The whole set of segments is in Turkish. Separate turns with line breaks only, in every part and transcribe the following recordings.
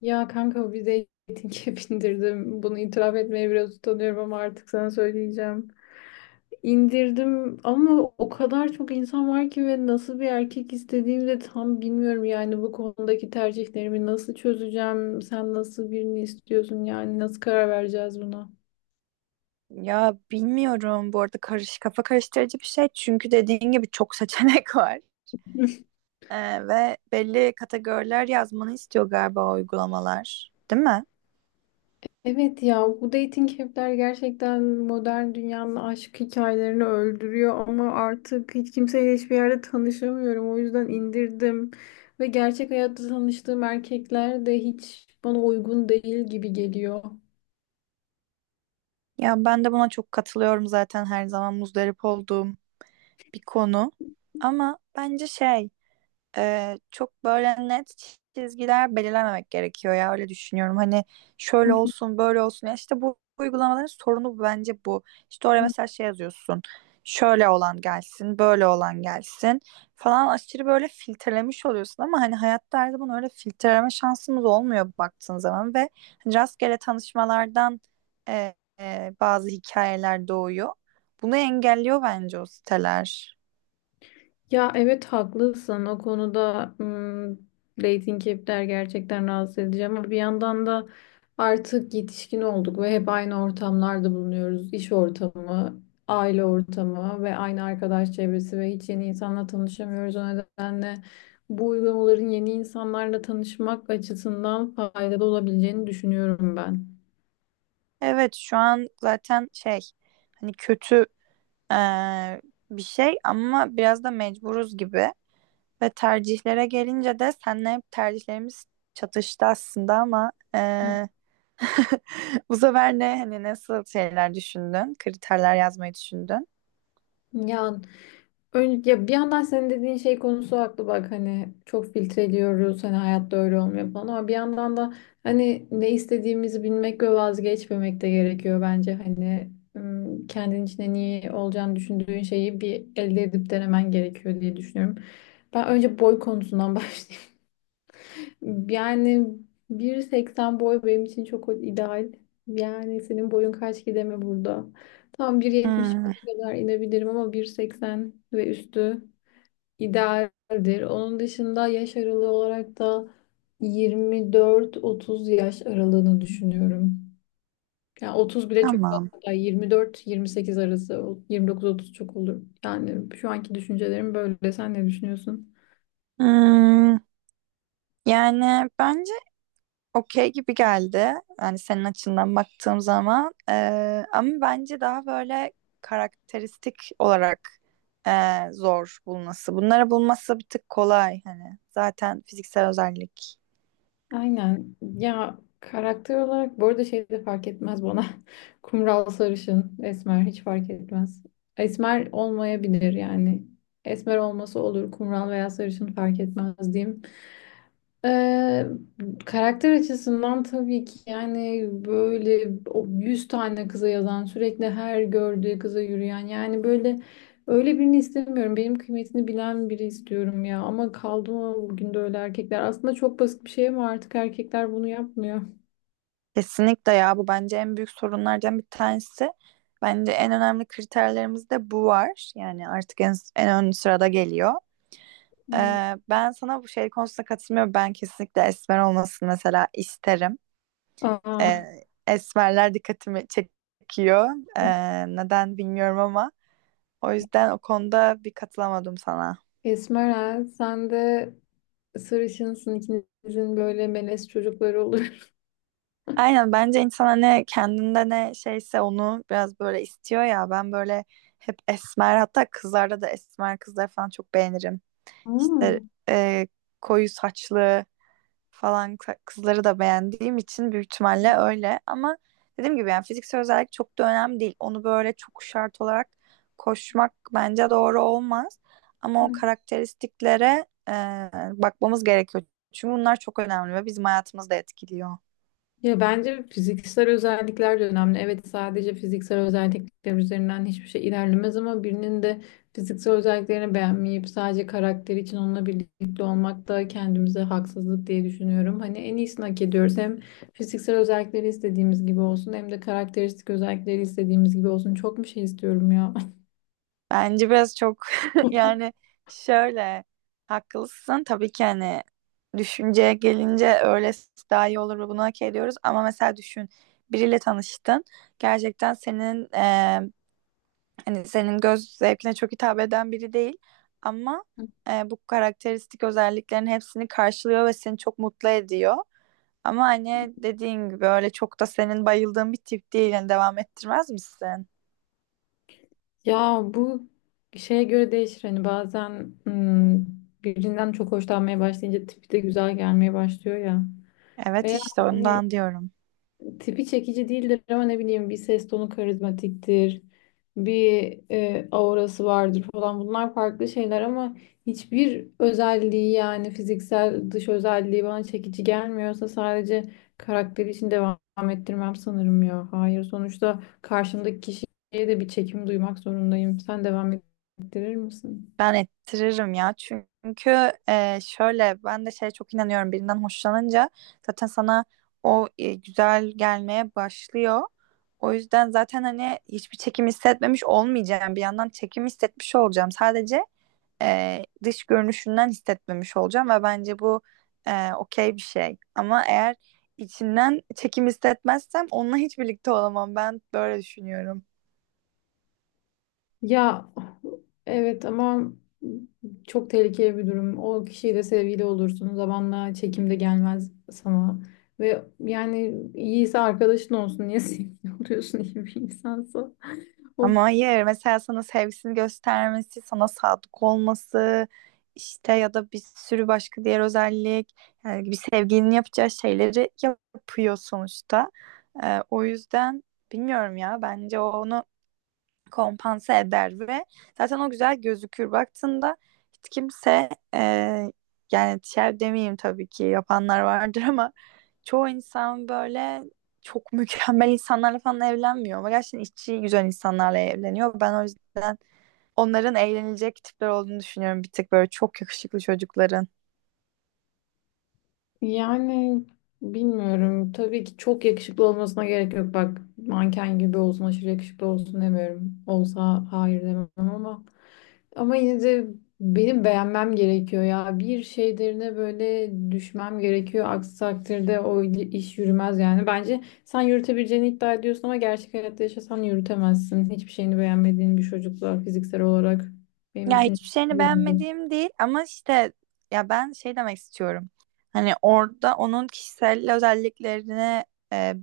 Ya kanka bir dating app indirdim. Bunu itiraf etmeye biraz utanıyorum ama artık sana söyleyeceğim. İndirdim ama o kadar çok insan var ki ve nasıl bir erkek istediğimi de tam bilmiyorum. Yani bu konudaki tercihlerimi nasıl çözeceğim? Sen nasıl birini istiyorsun? Yani nasıl karar vereceğiz buna?
Ya bilmiyorum, bu arada kafa karıştırıcı bir şey, çünkü dediğin gibi çok seçenek var. Ve belli kategoriler yazmanı istiyor galiba o uygulamalar, değil mi?
Evet, ya bu dating app'ler gerçekten modern dünyanın aşk hikayelerini öldürüyor ama artık hiç kimseyle hiçbir yerde tanışamıyorum. O yüzden indirdim ve gerçek hayatta tanıştığım erkekler de hiç bana uygun değil gibi geliyor.
Ya ben de buna çok katılıyorum, zaten her zaman muzdarip olduğum bir konu. Ama bence çok böyle net çizgiler belirlememek gerekiyor ya, öyle düşünüyorum. Hani şöyle
Hı
olsun, böyle olsun ya, işte bu uygulamaların sorunu bence bu. İşte oraya
hı.
mesela şey yazıyorsun. Şöyle olan gelsin, böyle olan gelsin falan, aşırı böyle filtrelemiş oluyorsun ama hani hayatta her zaman öyle filtreleme şansımız olmuyor baktığın zaman. Ve hani rastgele tanışmalardan bazı hikayeler doğuyor. Bunu engelliyor bence o siteler.
Ya evet, haklısın o konuda. Dating app'ler gerçekten rahatsız edici ama bir yandan da artık yetişkin olduk ve hep aynı ortamlarda bulunuyoruz. İş ortamı, aile ortamı ve aynı arkadaş çevresi ve hiç yeni insanla tanışamıyoruz. O nedenle bu uygulamaların yeni insanlarla tanışmak açısından faydalı olabileceğini düşünüyorum ben.
Evet, şu an zaten şey, hani kötü eee, bir şey ama biraz da mecburuz gibi. Ve tercihlere gelince de seninle hep tercihlerimiz çatıştı aslında, ama
Hı.
bu sefer ne, hani nasıl şeyler düşündün, kriterler yazmayı düşündün?
Ya öyle, ya bir yandan senin dediğin şey konusu haklı, bak hani çok filtreliyoruz, hani hayatta öyle olmuyor falan ama bir yandan da hani ne istediğimizi bilmek ve vazgeçmemek de gerekiyor bence. Kendin içinde niye olacağını düşündüğün şeyi bir elde edip denemen gerekiyor diye düşünüyorum. Ben önce boy konusundan başlayayım. Yani 1.80 boy benim için çok ideal. Yani senin boyun kaç, gideme burada? Tam 1.70
Hmm,
kadar inebilirim ama 1.80 ve üstü idealdir. Onun dışında yaş aralığı olarak da 24-30 yaş aralığını düşünüyorum. Yani 30 bile çok
tamam.
fazla. 24-28 arası, 29-30 çok olur. Yani şu anki düşüncelerim böyle. Sen ne düşünüyorsun?
Hmm, yani bence okey gibi geldi. Yani senin açından baktığım zaman. Ama bence daha böyle karakteristik olarak zor bulması. Bunları bulması bir tık kolay hani. Zaten fiziksel özellik.
Aynen. Ya karakter olarak bu arada şey de fark etmez bana. Kumral, sarışın, esmer hiç fark etmez. Esmer olmayabilir yani. Esmer olması olur, kumral veya sarışın fark etmez diyeyim. Ee, Karakter açısından tabii ki, yani böyle o 100 tane kıza yazan, sürekli her gördüğü kıza yürüyen, yani böyle öyle birini istemiyorum. Benim kıymetini bilen biri istiyorum ya ama kaldı mı bugün de öyle erkekler? Aslında çok basit bir şey ama artık erkekler bunu yapmıyor.
Kesinlikle ya, bu bence en büyük sorunlardan bir tanesi. Bence en önemli kriterlerimizde bu var. Yani artık en ön sırada geliyor.
Evet.
Ben sana bu şey konusunda katılmıyorum. Ben kesinlikle esmer olmasını mesela isterim.
Aa,
e, Esmerler dikkatimi çekiyor. E, Neden bilmiyorum ama o yüzden o konuda bir katılamadım sana.
esmera sen de sarışınsın, ikinizin böyle melez çocukları olur.
Aynen, bence insan ne kendinde ne şeyse onu biraz böyle istiyor ya, ben böyle hep esmer, hatta kızlarda da esmer kızlar falan çok beğenirim. İşte e, koyu saçlı falan kızları da beğendiğim için büyük ihtimalle öyle. Ama dediğim gibi, yani fiziksel özellik çok da önemli değil. Onu böyle çok şart olarak koşmak bence doğru olmaz. Ama o
Hmm.
karakteristiklere bakmamız gerekiyor. Çünkü bunlar çok önemli ve bizim hayatımızı da etkiliyor.
Ya bence fiziksel özellikler de önemli. Evet, sadece fiziksel özellikler üzerinden hiçbir şey ilerlemez ama birinin de fiziksel özelliklerini beğenmeyip sadece karakter için onunla birlikte olmak da kendimize haksızlık diye düşünüyorum. Hani en iyisini hak ediyoruz. Hem fiziksel özellikleri istediğimiz gibi olsun, hem de karakteristik özellikleri istediğimiz gibi olsun. Çok bir şey istiyorum ya.
Bence biraz çok yani şöyle, haklısın tabii ki hani, düşünceye gelince öylesi daha iyi olur ve bunu hak ediyoruz. Ama mesela düşün, biriyle tanıştın, gerçekten senin, hani senin göz zevkine çok hitap eden biri değil ama bu karakteristik özelliklerin hepsini karşılıyor ve seni çok mutlu ediyor. Ama hani dediğin gibi öyle çok da senin bayıldığın bir tip değil. Yani devam ettirmez misin?
Ya bu şeye göre değişir, hani bazen birinden çok hoşlanmaya başlayınca tipi de güzel gelmeye başlıyor ya.
Evet,
Veya
işte
hani
ondan diyorum.
tipi çekici değildir ama ne bileyim, bir ses tonu karizmatiktir, bir aurası vardır falan, bunlar farklı şeyler ama hiçbir özelliği, yani fiziksel dış özelliği bana çekici gelmiyorsa sadece karakteri için devam ettirmem sanırım ya. Hayır, sonuçta karşımdaki kişiye de bir çekim duymak zorundayım. Sen devam ettirir misin?
Ben ettiririm ya, çünkü şöyle, ben de şeye çok inanıyorum, birinden hoşlanınca zaten sana o güzel gelmeye başlıyor. O yüzden zaten hani hiçbir çekim hissetmemiş olmayacağım, bir yandan çekim hissetmiş olacağım, sadece dış görünüşünden hissetmemiş olacağım ve bence bu okey bir şey. Ama eğer içinden çekim hissetmezsem onunla hiç birlikte olamam, ben böyle düşünüyorum.
Ya evet ama çok tehlikeli bir durum. O kişiyle sevgili olursun. Zamanla çekim de gelmez sana. Ve yani iyiyse arkadaşın olsun. Niye sevgili oluyorsun iyi bir insansa? Of.
Ama hayır, mesela sana sevgisini göstermesi, sana sadık olması, işte ya da bir sürü başka diğer özellik, yani bir sevgilinin yapacağı şeyleri yapıyor sonuçta. O yüzden bilmiyorum ya, bence o onu kompanse eder ve zaten o güzel gözükür. Baktığında hiç kimse e, yani şer demeyeyim, tabii ki yapanlar vardır ama çoğu insan böyle çok mükemmel insanlarla falan evlenmiyor, ama gerçekten içi güzel insanlarla evleniyor. Ben o yüzden onların eğlenilecek tipler olduğunu düşünüyorum, bir tık böyle çok yakışıklı çocukların.
Yani bilmiyorum. Tabii ki çok yakışıklı olmasına gerek yok. Bak, manken gibi olsun, aşırı yakışıklı olsun demiyorum. Olsa hayır demem ama. Ama yine de benim beğenmem gerekiyor ya. Bir şeylerine böyle düşmem gerekiyor. Aksi takdirde o iş yürümez yani. Bence sen yürütebileceğini iddia ediyorsun ama gerçek hayatta yaşasan yürütemezsin. Hiçbir şeyini beğenmediğin bir çocukla fiziksel olarak, benim
Ya
düşüncem
hiçbir şeyini
bu yönde.
beğenmediğim değil, ama işte ya ben şey demek istiyorum. Hani orada onun kişisel özelliklerine e,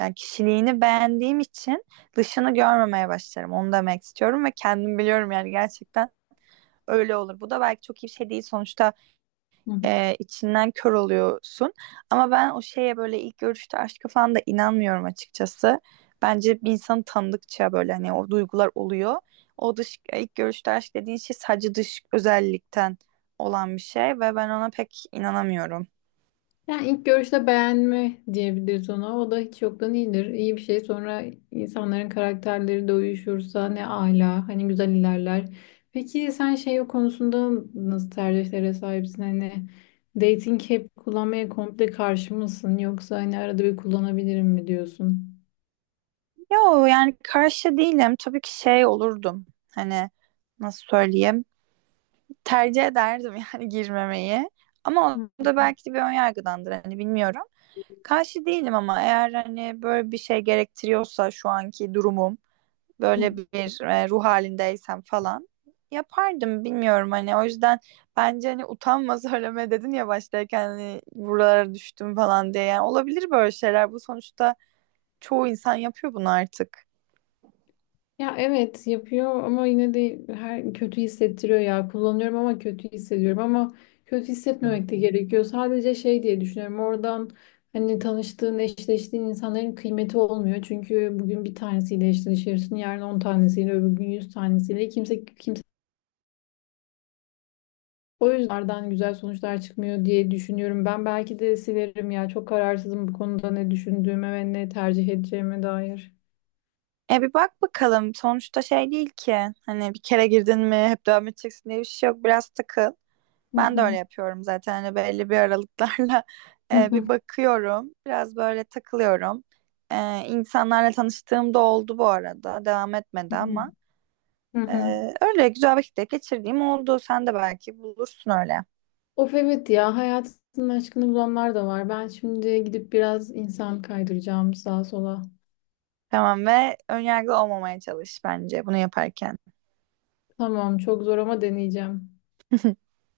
Yani kişiliğini beğendiğim için dışını görmemeye başlarım. Onu demek istiyorum ve kendim biliyorum, yani gerçekten öyle olur. Bu da belki çok iyi bir şey değil. Sonuçta içinden kör oluyorsun. Ama ben o şeye, böyle ilk görüşte aşka falan da inanmıyorum açıkçası. Bence bir insanı tanıdıkça böyle hani o duygular oluyor. O dış ilk görüşte aşk dediğin şey sadece dış özellikten olan bir şey ve ben ona pek inanamıyorum.
Yani ilk görüşte beğenme diyebiliriz ona. O da hiç yoktan iyidir. İyi bir şey. Sonra insanların karakterleri de uyuşursa ne ala. Hani güzel ilerler. Peki sen şey o konusunda nasıl tercihlere sahipsin? Hani dating app kullanmaya komple karşı mısın? Yoksa hani arada bir kullanabilirim mi diyorsun?
Yo, yani karşı değilim. Tabii ki şey olurdum, hani nasıl söyleyeyim, tercih ederdim yani girmemeyi. Ama o da belki de bir ön yargıdandır hani, bilmiyorum. Karşı değilim ama eğer hani böyle bir şey gerektiriyorsa, şu anki durumum böyle bir ruh halindeysem falan, yapardım, bilmiyorum hani. O yüzden bence hani utanma söyleme dedin ya baştayken, hani buralara düştüm falan diye, yani olabilir böyle şeyler bu, sonuçta çoğu insan yapıyor bunu artık.
Ya evet, yapıyor ama yine de her kötü hissettiriyor ya. Kullanıyorum ama kötü hissediyorum ama kötü hissetmemek de gerekiyor. Sadece şey diye düşünüyorum. Oradan hani tanıştığın, eşleştiğin insanların kıymeti olmuyor. Çünkü bugün bir tanesiyle eşleşirsin, yarın 10 tanesiyle, öbür gün 100 tanesiyle. Kimse kimse, o yüzden oradan güzel sonuçlar çıkmıyor diye düşünüyorum. Ben belki de silerim ya. Çok kararsızım bu konuda ne düşündüğüme ve ne tercih edeceğime dair.
E bir bak bakalım, sonuçta şey değil ki, hani bir kere girdin mi hep devam edeceksin diye bir şey yok, biraz takıl.
Hı
Ben de öyle
hı.
yapıyorum zaten, hani belli bir aralıklarla
Hı hı.
bir bakıyorum. Biraz böyle takılıyorum. İnsanlarla tanıştığım da oldu bu arada. Devam etmedi
Hı hı.
ama
Hı
e,
hı.
öyle güzel vakitler geçirdiğim oldu. Sen de belki bulursun öyle.
Of evet ya, hayatının aşkını bulanlar da var. Ben şimdi gidip biraz insan kaydıracağım sağa sola.
Tamam, ve önyargılı olmamaya çalış bence bunu yaparken.
Tamam, çok zor ama deneyeceğim.